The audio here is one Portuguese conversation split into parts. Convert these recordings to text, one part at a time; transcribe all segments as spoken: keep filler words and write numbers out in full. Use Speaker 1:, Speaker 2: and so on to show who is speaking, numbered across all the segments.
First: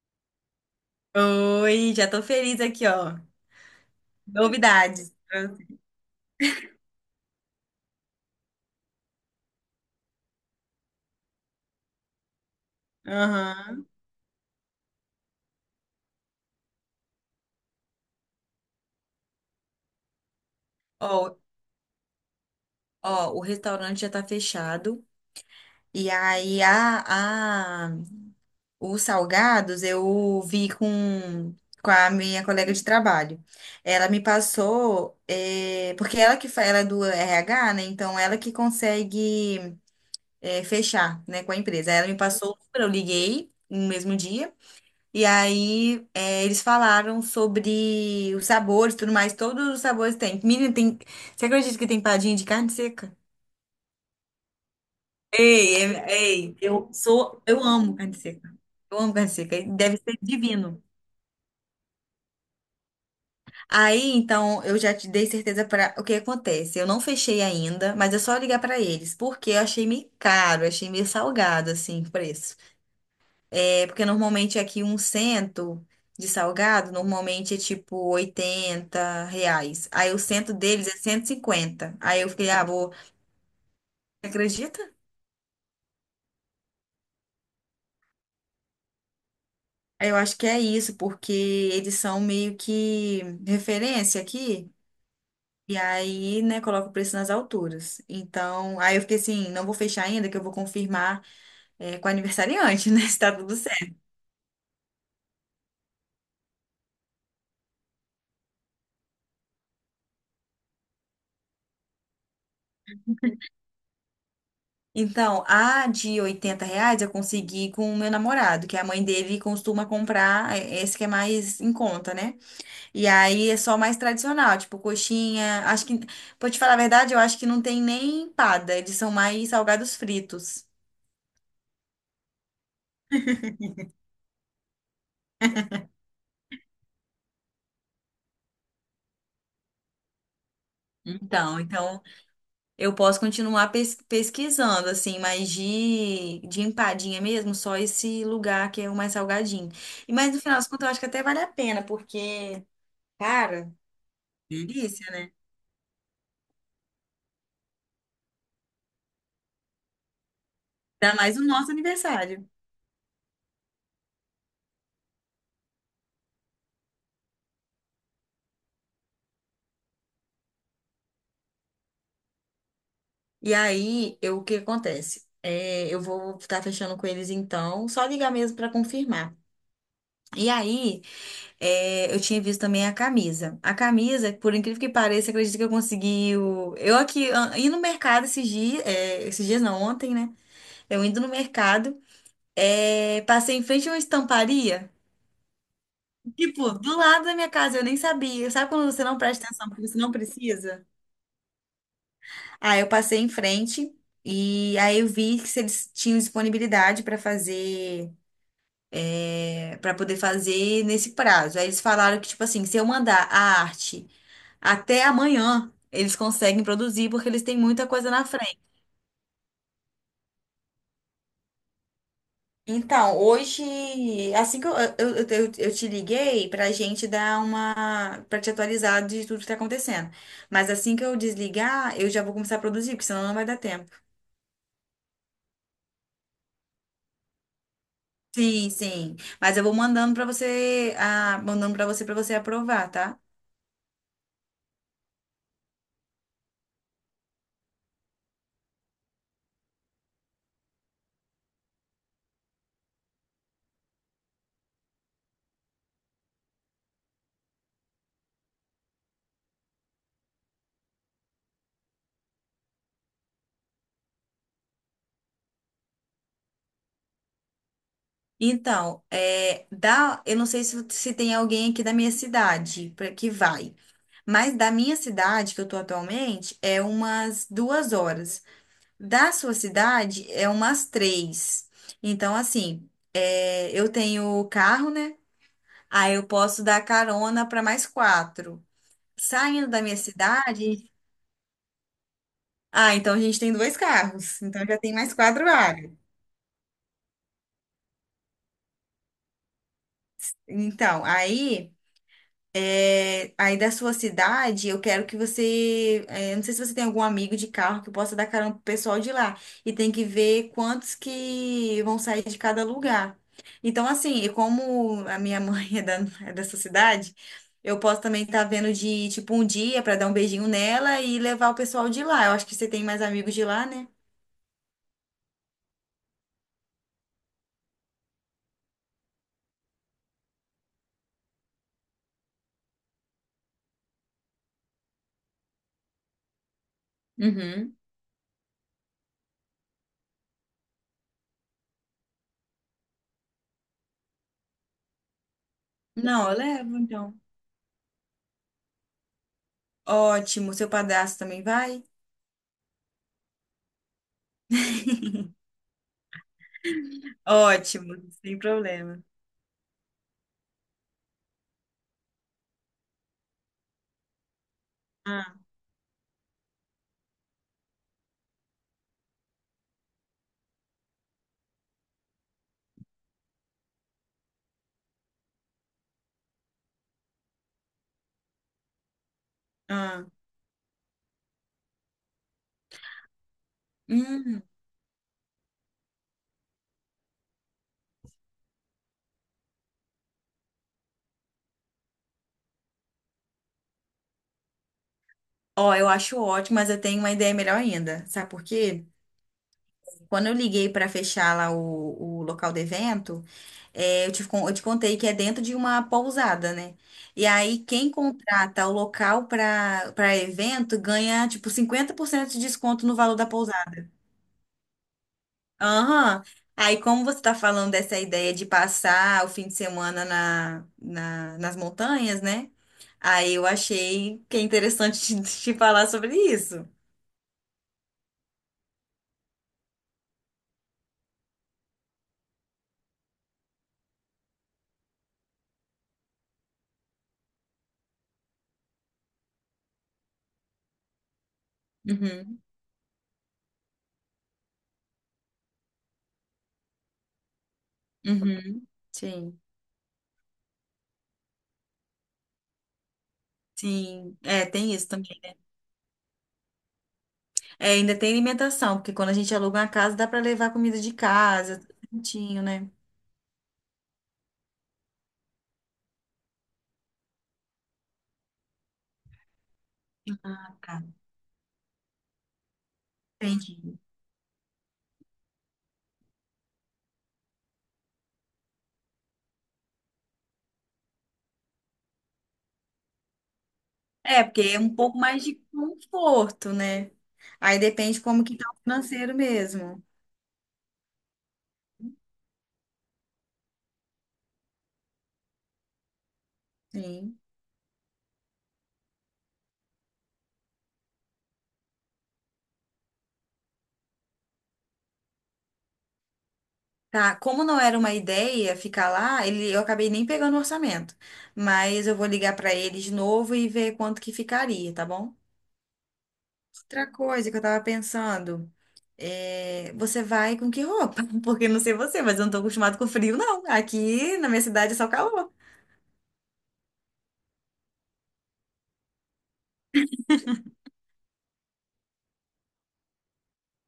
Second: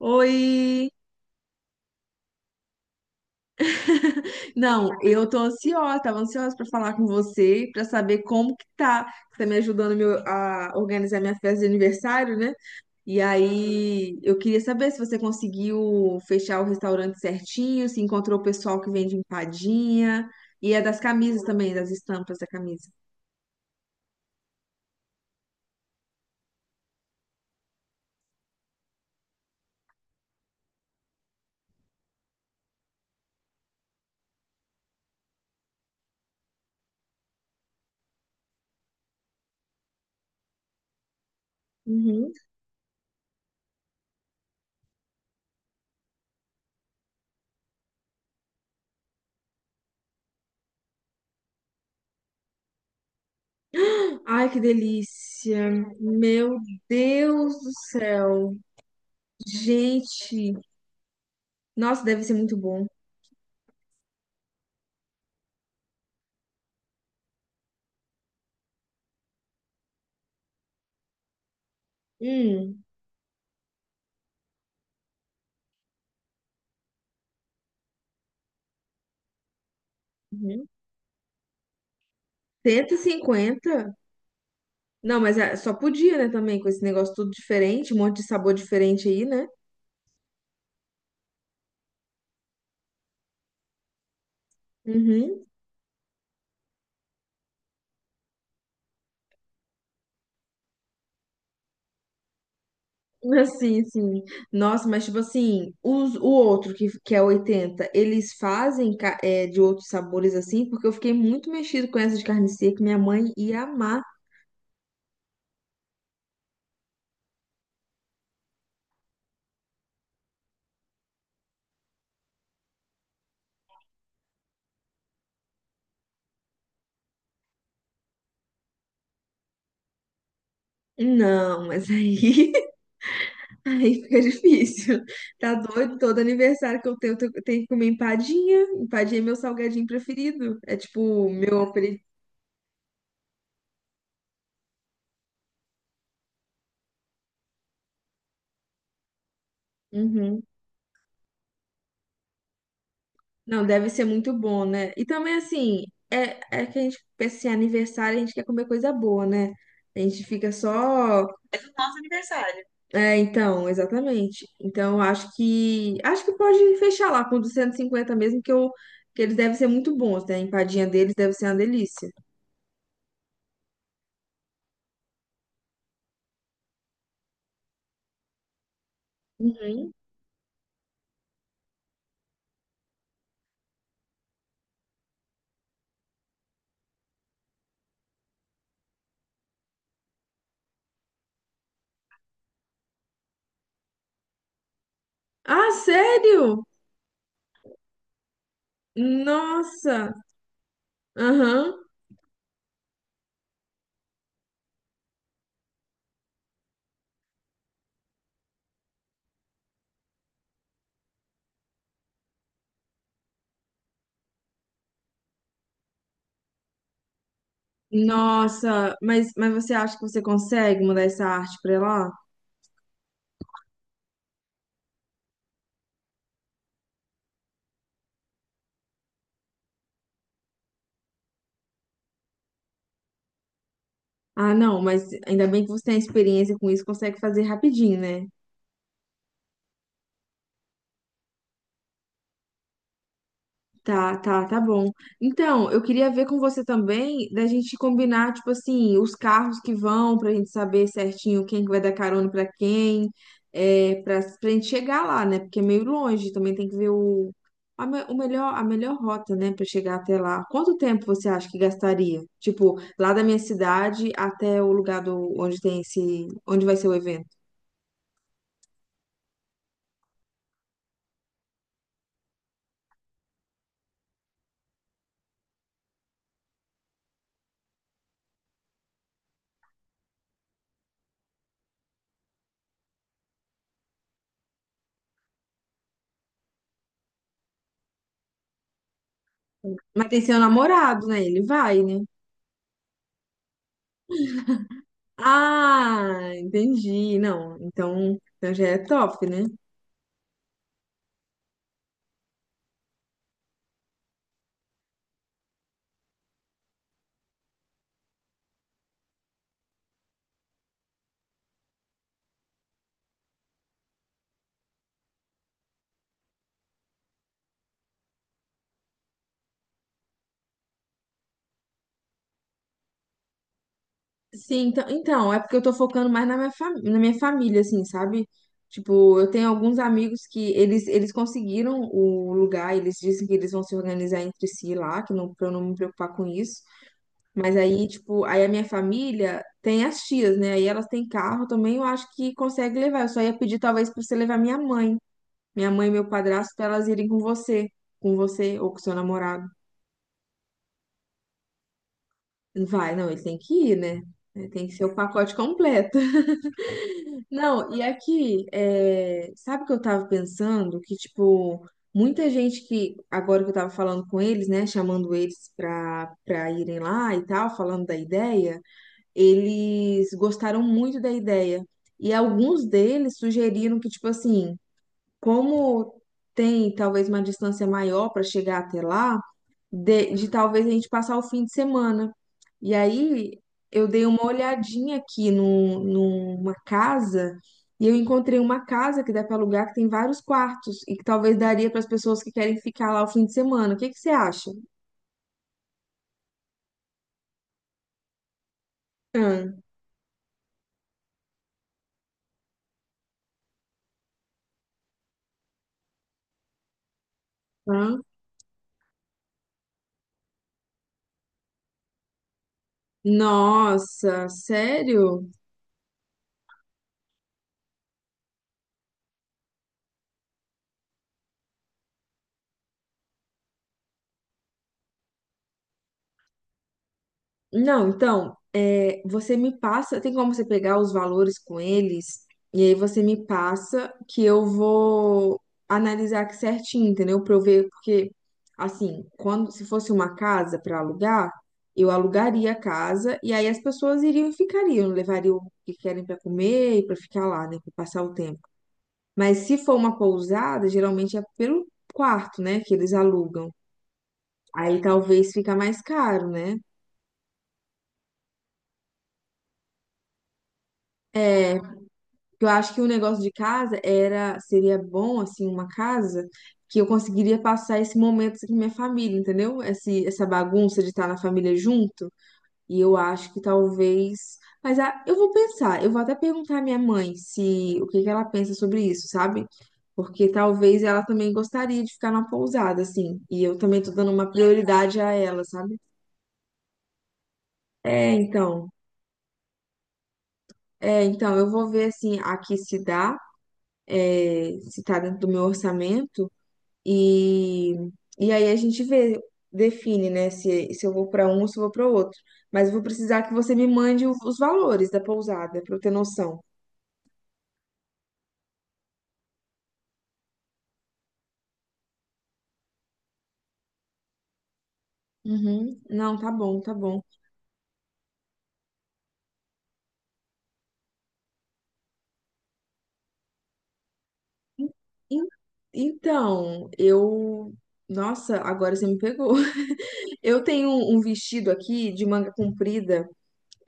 Speaker 1: Oi!
Speaker 2: Oi, já tô feliz aqui, ó.
Speaker 1: Não,
Speaker 2: Novidades.
Speaker 1: eu tô
Speaker 2: Pra
Speaker 1: ansiosa, tava ansiosa pra falar com você, pra saber como que tá. Você tá me ajudando meu- a organizar minha festa de aniversário, né? E
Speaker 2: Aham.
Speaker 1: aí, eu queria saber se você conseguiu fechar o restaurante certinho, se encontrou o pessoal que vende empadinha, e é das
Speaker 2: Ó,
Speaker 1: camisas também, das estampas da camisa.
Speaker 2: ó, o restaurante já tá fechado. E aí, a, a, os salgados eu vi com, com a minha colega de trabalho. Ela me passou, eh, porque ela que fa- ela é do R H, né? Então, ela que consegue, eh, fechar, né, com a empresa. Aí ela me
Speaker 1: Uhum.
Speaker 2: passou o número, eu liguei no mesmo dia. E aí, é, eles falaram sobre os sabores e tudo mais. Todos os sabores tem. Menina, tem. Você acredita que tem padinha de carne seca?
Speaker 1: Ai, que delícia!
Speaker 2: Ei, é- ei,
Speaker 1: Meu
Speaker 2: eu sou.
Speaker 1: Deus
Speaker 2: Eu
Speaker 1: do
Speaker 2: amo carne
Speaker 1: céu!
Speaker 2: seca. Eu amo carne seca. Deve ser
Speaker 1: Gente,
Speaker 2: divino.
Speaker 1: nossa, deve ser muito bom.
Speaker 2: Aí, então, eu já te dei certeza para o que acontece. Eu não fechei ainda, mas é só ligar para eles, porque eu achei meio caro, achei meio salgado, assim, o preço.
Speaker 1: Hum.
Speaker 2: É, porque normalmente aqui um cento de salgado, normalmente é tipo oitenta reais. Aí o cento deles é cento e cinquenta. Aí eu fiquei, ah,
Speaker 1: cento
Speaker 2: vou.
Speaker 1: e cinquenta
Speaker 2: Acredita?
Speaker 1: Não, mas é- só podia, né, também, com esse negócio tudo diferente, um monte de sabor diferente aí, né?
Speaker 2: Eu acho que é isso, porque eles são meio que referência aqui.
Speaker 1: Uhum.
Speaker 2: E aí, né, coloca o preço nas alturas. Então, aí eu fiquei assim, não vou fechar ainda, que eu vou confirmar, é, com o aniversariante, né? Se tá tudo.
Speaker 1: Assim, sim. Nossa, mas tipo assim, os, o outro que, que é oitenta eles fazem ca- é, de outros sabores assim, porque eu fiquei muito mexido com essa de carne seca, minha mãe ia amar.
Speaker 2: Então, a de oitenta reais eu consegui com o meu namorado, que a mãe dele costuma comprar é, esse que é mais em conta, né? E aí é só mais tradicional, tipo coxinha. Acho que, pra te falar a verdade, eu acho que não tem nem empada, eles são mais salgados fritos.
Speaker 1: Não, mas aí, aí fica difícil. Tá doido? Todo aniversário que eu tenho, eu tenho eu tenho que comer empadinha. Empadinha é meu salgadinho preferido. É tipo,
Speaker 2: Então,
Speaker 1: meu apelido.
Speaker 2: então eu posso continuar pes- pesquisando, assim, mas de, de empadinha mesmo, só esse lugar que é o mais salgadinho. E mas no final das contas, eu acho que até vale a pena, porque, cara.
Speaker 1: Não, deve ser muito bom,
Speaker 2: Sim.
Speaker 1: né? E
Speaker 2: Delícia, né?
Speaker 1: também, assim, é, é que a gente pensa assim, aniversário, a gente quer comer coisa boa, né? A gente fica
Speaker 2: Ainda
Speaker 1: só.
Speaker 2: mais o nosso
Speaker 1: Nosso
Speaker 2: aniversário.
Speaker 1: aniversário. É, então, exatamente. Então, acho que. Acho que pode fechar lá com duzentos e cinquenta, mesmo, que, eu, que eles devem ser muito bons, né? A empadinha deles deve ser uma delícia.
Speaker 2: E aí, eu, o que acontece? É, eu vou estar fechando com eles então, só ligar mesmo para confirmar.
Speaker 1: Uhum.
Speaker 2: E aí, é, eu tinha visto também a camisa. A camisa, por incrível que pareça, acredito que eu consegui. o- Eu aqui, ah, indo no mercado esses dias, é, esses dias não, ontem, né? Eu indo no mercado, é, passei em frente a uma estamparia,
Speaker 1: Ah, sério?
Speaker 2: tipo, do lado da minha casa, eu nem sabia. Sabe quando você não presta atenção porque você não
Speaker 1: Nossa!
Speaker 2: precisa?
Speaker 1: Aham.
Speaker 2: Aí eu passei em frente e aí eu vi que se eles tinham disponibilidade para fazer, é, para poder fazer nesse prazo. Aí eles falaram que, tipo assim, se eu mandar a arte até amanhã, eles conseguem produzir porque eles têm muita coisa na frente.
Speaker 1: Nossa, mas, mas você acha que você consegue mandar essa arte pra lá?
Speaker 2: Então, hoje, assim que eu, eu, eu, eu- eu te liguei pra gente dar uma, pra te atualizar de tudo que tá acontecendo. Mas assim que eu desligar, eu já vou começar a produzir, porque senão não vai dar tempo.
Speaker 1: Ah, não, mas ainda bem que você tem experiência com isso, consegue fazer rapidinho, né?
Speaker 2: Sim, sim. Mas eu vou mandando para você, ah, mandando para você para você aprovar, tá?
Speaker 1: Tá, tá, tá bom. Então, eu queria ver com você também da gente combinar, tipo assim, os carros que vão, pra gente saber certinho quem que vai dar carona pra quem, é, pra, pra gente chegar lá, né? Porque é meio longe, também tem que ver o, a, me- o melhor, a melhor rota, né, pra chegar até lá. Quanto tempo você acha que gastaria? Tipo, lá da minha cidade até o lugar do, onde tem esse, onde vai ser o evento?
Speaker 2: Então, é, dá, eu não sei se, se tem alguém aqui da minha cidade pra, que vai, mas da minha cidade que eu tô atualmente é umas duas horas. Da sua cidade é umas três. Então, assim, é, eu tenho carro, né? Aí eu posso dar carona para mais quatro. Saindo da minha
Speaker 1: Mas tem seu
Speaker 2: cidade,
Speaker 1: namorado, né? Ele vai, né?
Speaker 2: ah, então a gente tem dois carros, então já tem mais quatro vagas.
Speaker 1: Ah, entendi. Não, então, então já é top, né?
Speaker 2: Então, aí, é, aí da sua cidade, eu quero que você, é, não sei se você tem algum amigo de carro que possa dar carona pro pessoal de lá. E tem que ver quantos que vão sair de cada lugar. Então, assim, e como a minha mãe é, da, é dessa cidade, eu posso também estar vendo de, tipo, um dia para dar um beijinho nela e levar o pessoal de lá. Eu acho que você tem mais amigos de lá, né?
Speaker 1: Sim, então, então, é porque eu tô focando mais na minha, fam- na minha família, assim, sabe? Tipo, eu tenho alguns amigos que eles, eles conseguiram o lugar, eles dizem que eles vão se organizar entre si lá, que não, pra eu não me preocupar com isso. Mas
Speaker 2: Uhum.
Speaker 1: aí, tipo, aí a minha família tem as tias, né? Aí elas têm carro também, eu acho que consegue levar. Eu só ia pedir talvez pra você levar minha mãe, minha mãe e meu
Speaker 2: Não, eu
Speaker 1: padrasto, pra
Speaker 2: levo,
Speaker 1: elas irem com
Speaker 2: então.
Speaker 1: você, com você ou com seu namorado.
Speaker 2: Ótimo, seu padrasto também vai?
Speaker 1: Vai, não, ele tem que ir, né? É, tem que ser o pacote completo. Não, e
Speaker 2: Ótimo, sem
Speaker 1: aqui,
Speaker 2: problema.
Speaker 1: é, sabe o que eu tava pensando? Que, tipo, muita gente que, agora que eu tava falando com eles, né, chamando
Speaker 2: Ah,
Speaker 1: eles pra, pra irem lá e tal, falando da ideia, eles gostaram muito da ideia. E alguns deles sugeriram que, tipo assim, como tem talvez uma distância maior para chegar até lá
Speaker 2: ah.
Speaker 1: de, de talvez a gente passar o fim de semana. E aí eu dei uma
Speaker 2: Hum.
Speaker 1: olhadinha aqui no, numa casa e eu encontrei uma casa que dá para alugar que tem vários quartos e que talvez daria para as pessoas que querem ficar lá o fim de semana. O que que você acha?
Speaker 2: Ó, eu acho ótimo, mas eu tenho uma ideia melhor ainda. Sabe por quê?
Speaker 1: Hã?
Speaker 2: Quando eu liguei para fechar lá o, o local do evento, é, eu te, con- eu te contei que é dentro de uma pousada, né? E aí, quem
Speaker 1: Hã?
Speaker 2: contrata o local para para evento ganha, tipo, cinquenta por cento de desconto no valor da pousada.
Speaker 1: Nossa, sério?
Speaker 2: Aham. Aí, como você está falando dessa ideia de passar o fim de semana na, na- nas montanhas, né? Aí eu achei que é interessante te, te falar sobre isso.
Speaker 1: Não, então, é, você me passa, tem como você pegar os valores com eles, e aí você me passa que eu vou analisar aqui certinho, entendeu? Pra eu ver, porque, assim, quando se fosse uma casa para alugar, eu
Speaker 2: Uhum,
Speaker 1: alugaria a casa, e aí as pessoas iriam e ficariam, levariam o que querem para comer e para ficar lá, né, para passar o tempo.
Speaker 2: uhum.
Speaker 1: Mas
Speaker 2: Sim,
Speaker 1: se for uma pousada, geralmente é pelo quarto, né, que eles alugam.
Speaker 2: sim. É, tem
Speaker 1: Aí
Speaker 2: isso também.
Speaker 1: talvez fica mais caro, né?
Speaker 2: É, ainda tem alimentação, porque quando a gente aluga uma casa, dá para levar comida de
Speaker 1: É.
Speaker 2: casa, tudo certinho,
Speaker 1: Eu
Speaker 2: né?
Speaker 1: acho que o negócio de casa era, seria bom, assim, uma casa que eu conseguiria passar esse momento assim, com minha família, entendeu? Esse, essa
Speaker 2: Ah,
Speaker 1: bagunça de estar na família junto. E eu acho que
Speaker 2: entendi.
Speaker 1: talvez. Mas ah, eu vou pensar, eu vou até perguntar à minha mãe se o que que ela pensa sobre isso, sabe? Porque talvez ela também gostaria de ficar numa pousada, assim. E eu também tô dando
Speaker 2: É,
Speaker 1: uma
Speaker 2: porque é um pouco
Speaker 1: prioridade a
Speaker 2: mais de
Speaker 1: ela, sabe?
Speaker 2: conforto, né? Aí depende
Speaker 1: É,
Speaker 2: como que tá o
Speaker 1: então.
Speaker 2: financeiro mesmo.
Speaker 1: É, então, eu vou ver assim aqui se dá, eh, se tá dentro do meu orçamento.
Speaker 2: Sim.
Speaker 1: E, e aí a gente vê, define, né, se, se eu vou para um ou se eu vou para outro. Mas eu vou precisar que você me mande o- os valores da pousada, para eu ter noção.
Speaker 2: Tá, como não era uma ideia ficar lá, ele, eu acabei nem pegando o orçamento. Mas eu vou ligar pra ele de novo e ver quanto que ficaria, tá bom?
Speaker 1: Uhum. Não, tá bom, tá
Speaker 2: Outra
Speaker 1: bom.
Speaker 2: coisa que eu tava pensando, é, você vai com que roupa? Porque não sei você, mas eu não tô acostumado com frio, não. Aqui na minha cidade
Speaker 1: En-
Speaker 2: é só calor.
Speaker 1: Então, eu. Nossa, agora você me pegou. Eu tenho um um vestido aqui de manga comprida.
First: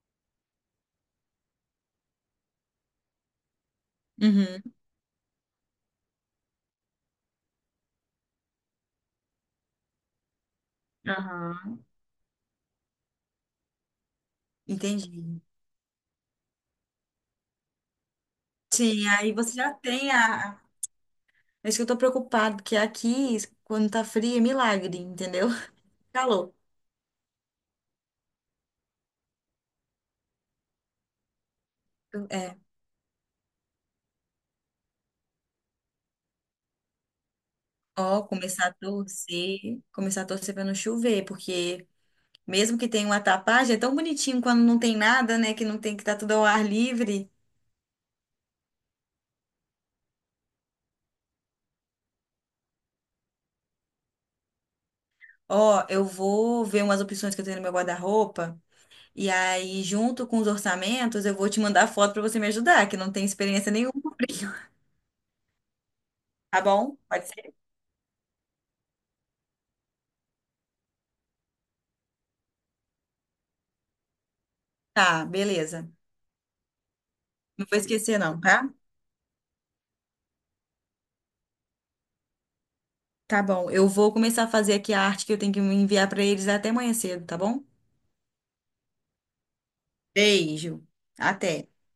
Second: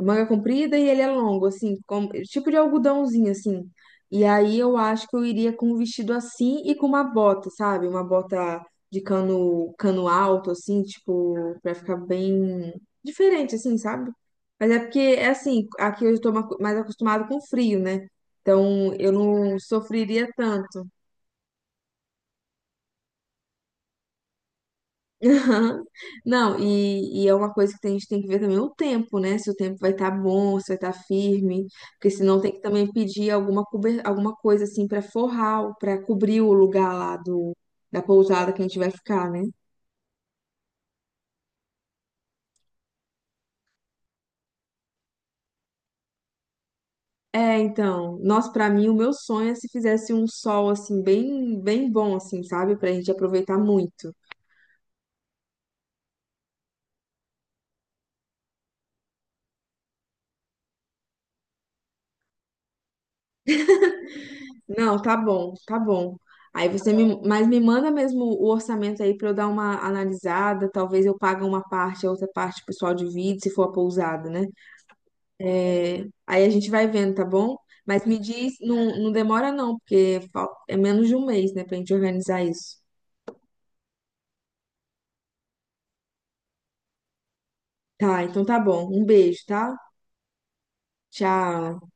Speaker 1: Manga comprida e ele é longo, assim, como, tipo de algodãozinho, assim. E aí
Speaker 2: Uhum.
Speaker 1: eu acho que eu iria com um vestido assim e com uma bota, sabe? Uma bota de cano, cano alto, assim, tipo, pra
Speaker 2: Aham.
Speaker 1: ficar bem diferente, assim, sabe? Mas é porque,
Speaker 2: Entendi.
Speaker 1: é assim, aqui eu estou ma- mais acostumado com frio, né? Então
Speaker 2: Sim,
Speaker 1: eu
Speaker 2: aí você
Speaker 1: não
Speaker 2: já tem
Speaker 1: sofreria
Speaker 2: a.
Speaker 1: tanto.
Speaker 2: É isso que eu tô preocupado, porque aqui, quando tá frio, é milagre, entendeu?
Speaker 1: Aham.
Speaker 2: Calor.
Speaker 1: Não, e, e é uma coisa que a gente tem que ver também o tempo, né? Se o tempo vai estar bom, se vai estar firme, porque senão tem
Speaker 2: é
Speaker 1: que também pedir alguma, cober- alguma coisa assim para forrar, para cobrir o lugar lá do, da
Speaker 2: Ó,
Speaker 1: pousada que a
Speaker 2: começar a
Speaker 1: gente vai ficar, né?
Speaker 2: torcer, começar a torcer para não chover, porque mesmo que tenha uma tapagem, é tão bonitinho quando não tem nada, né? Que não tem que tá tudo ao ar livre.
Speaker 1: É, então, nossa, pra mim o meu sonho é se fizesse um sol assim bem, bem bom assim, sabe? Pra gente aproveitar muito.
Speaker 2: Ó, eu vou ver umas opções que eu tenho no meu guarda-roupa, e aí, junto com os orçamentos, eu vou te mandar foto para você me ajudar, que não tem experiência nenhuma com frio.
Speaker 1: Não, tá bom, tá bom.
Speaker 2: Tá
Speaker 1: Aí você
Speaker 2: bom?
Speaker 1: me,
Speaker 2: Pode
Speaker 1: mas
Speaker 2: ser?
Speaker 1: me manda mesmo o orçamento aí pra eu dar uma analisada. Talvez eu pague uma parte, a outra parte o pessoal divide, se for a pousada, né?
Speaker 2: Tá, beleza.
Speaker 1: É, aí a gente vai vendo, tá bom?
Speaker 2: Não vou
Speaker 1: Mas me
Speaker 2: esquecer, não,
Speaker 1: diz,
Speaker 2: tá?
Speaker 1: não, não demora não, porque fal- é menos de um mês, né, pra gente organizar isso.
Speaker 2: Tá bom. Eu vou começar a fazer aqui a arte que eu tenho que enviar para eles até amanhã cedo, tá bom?
Speaker 1: Tá, então tá bom. Um beijo, tá?
Speaker 2: Beijo. Até.
Speaker 1: Tchau.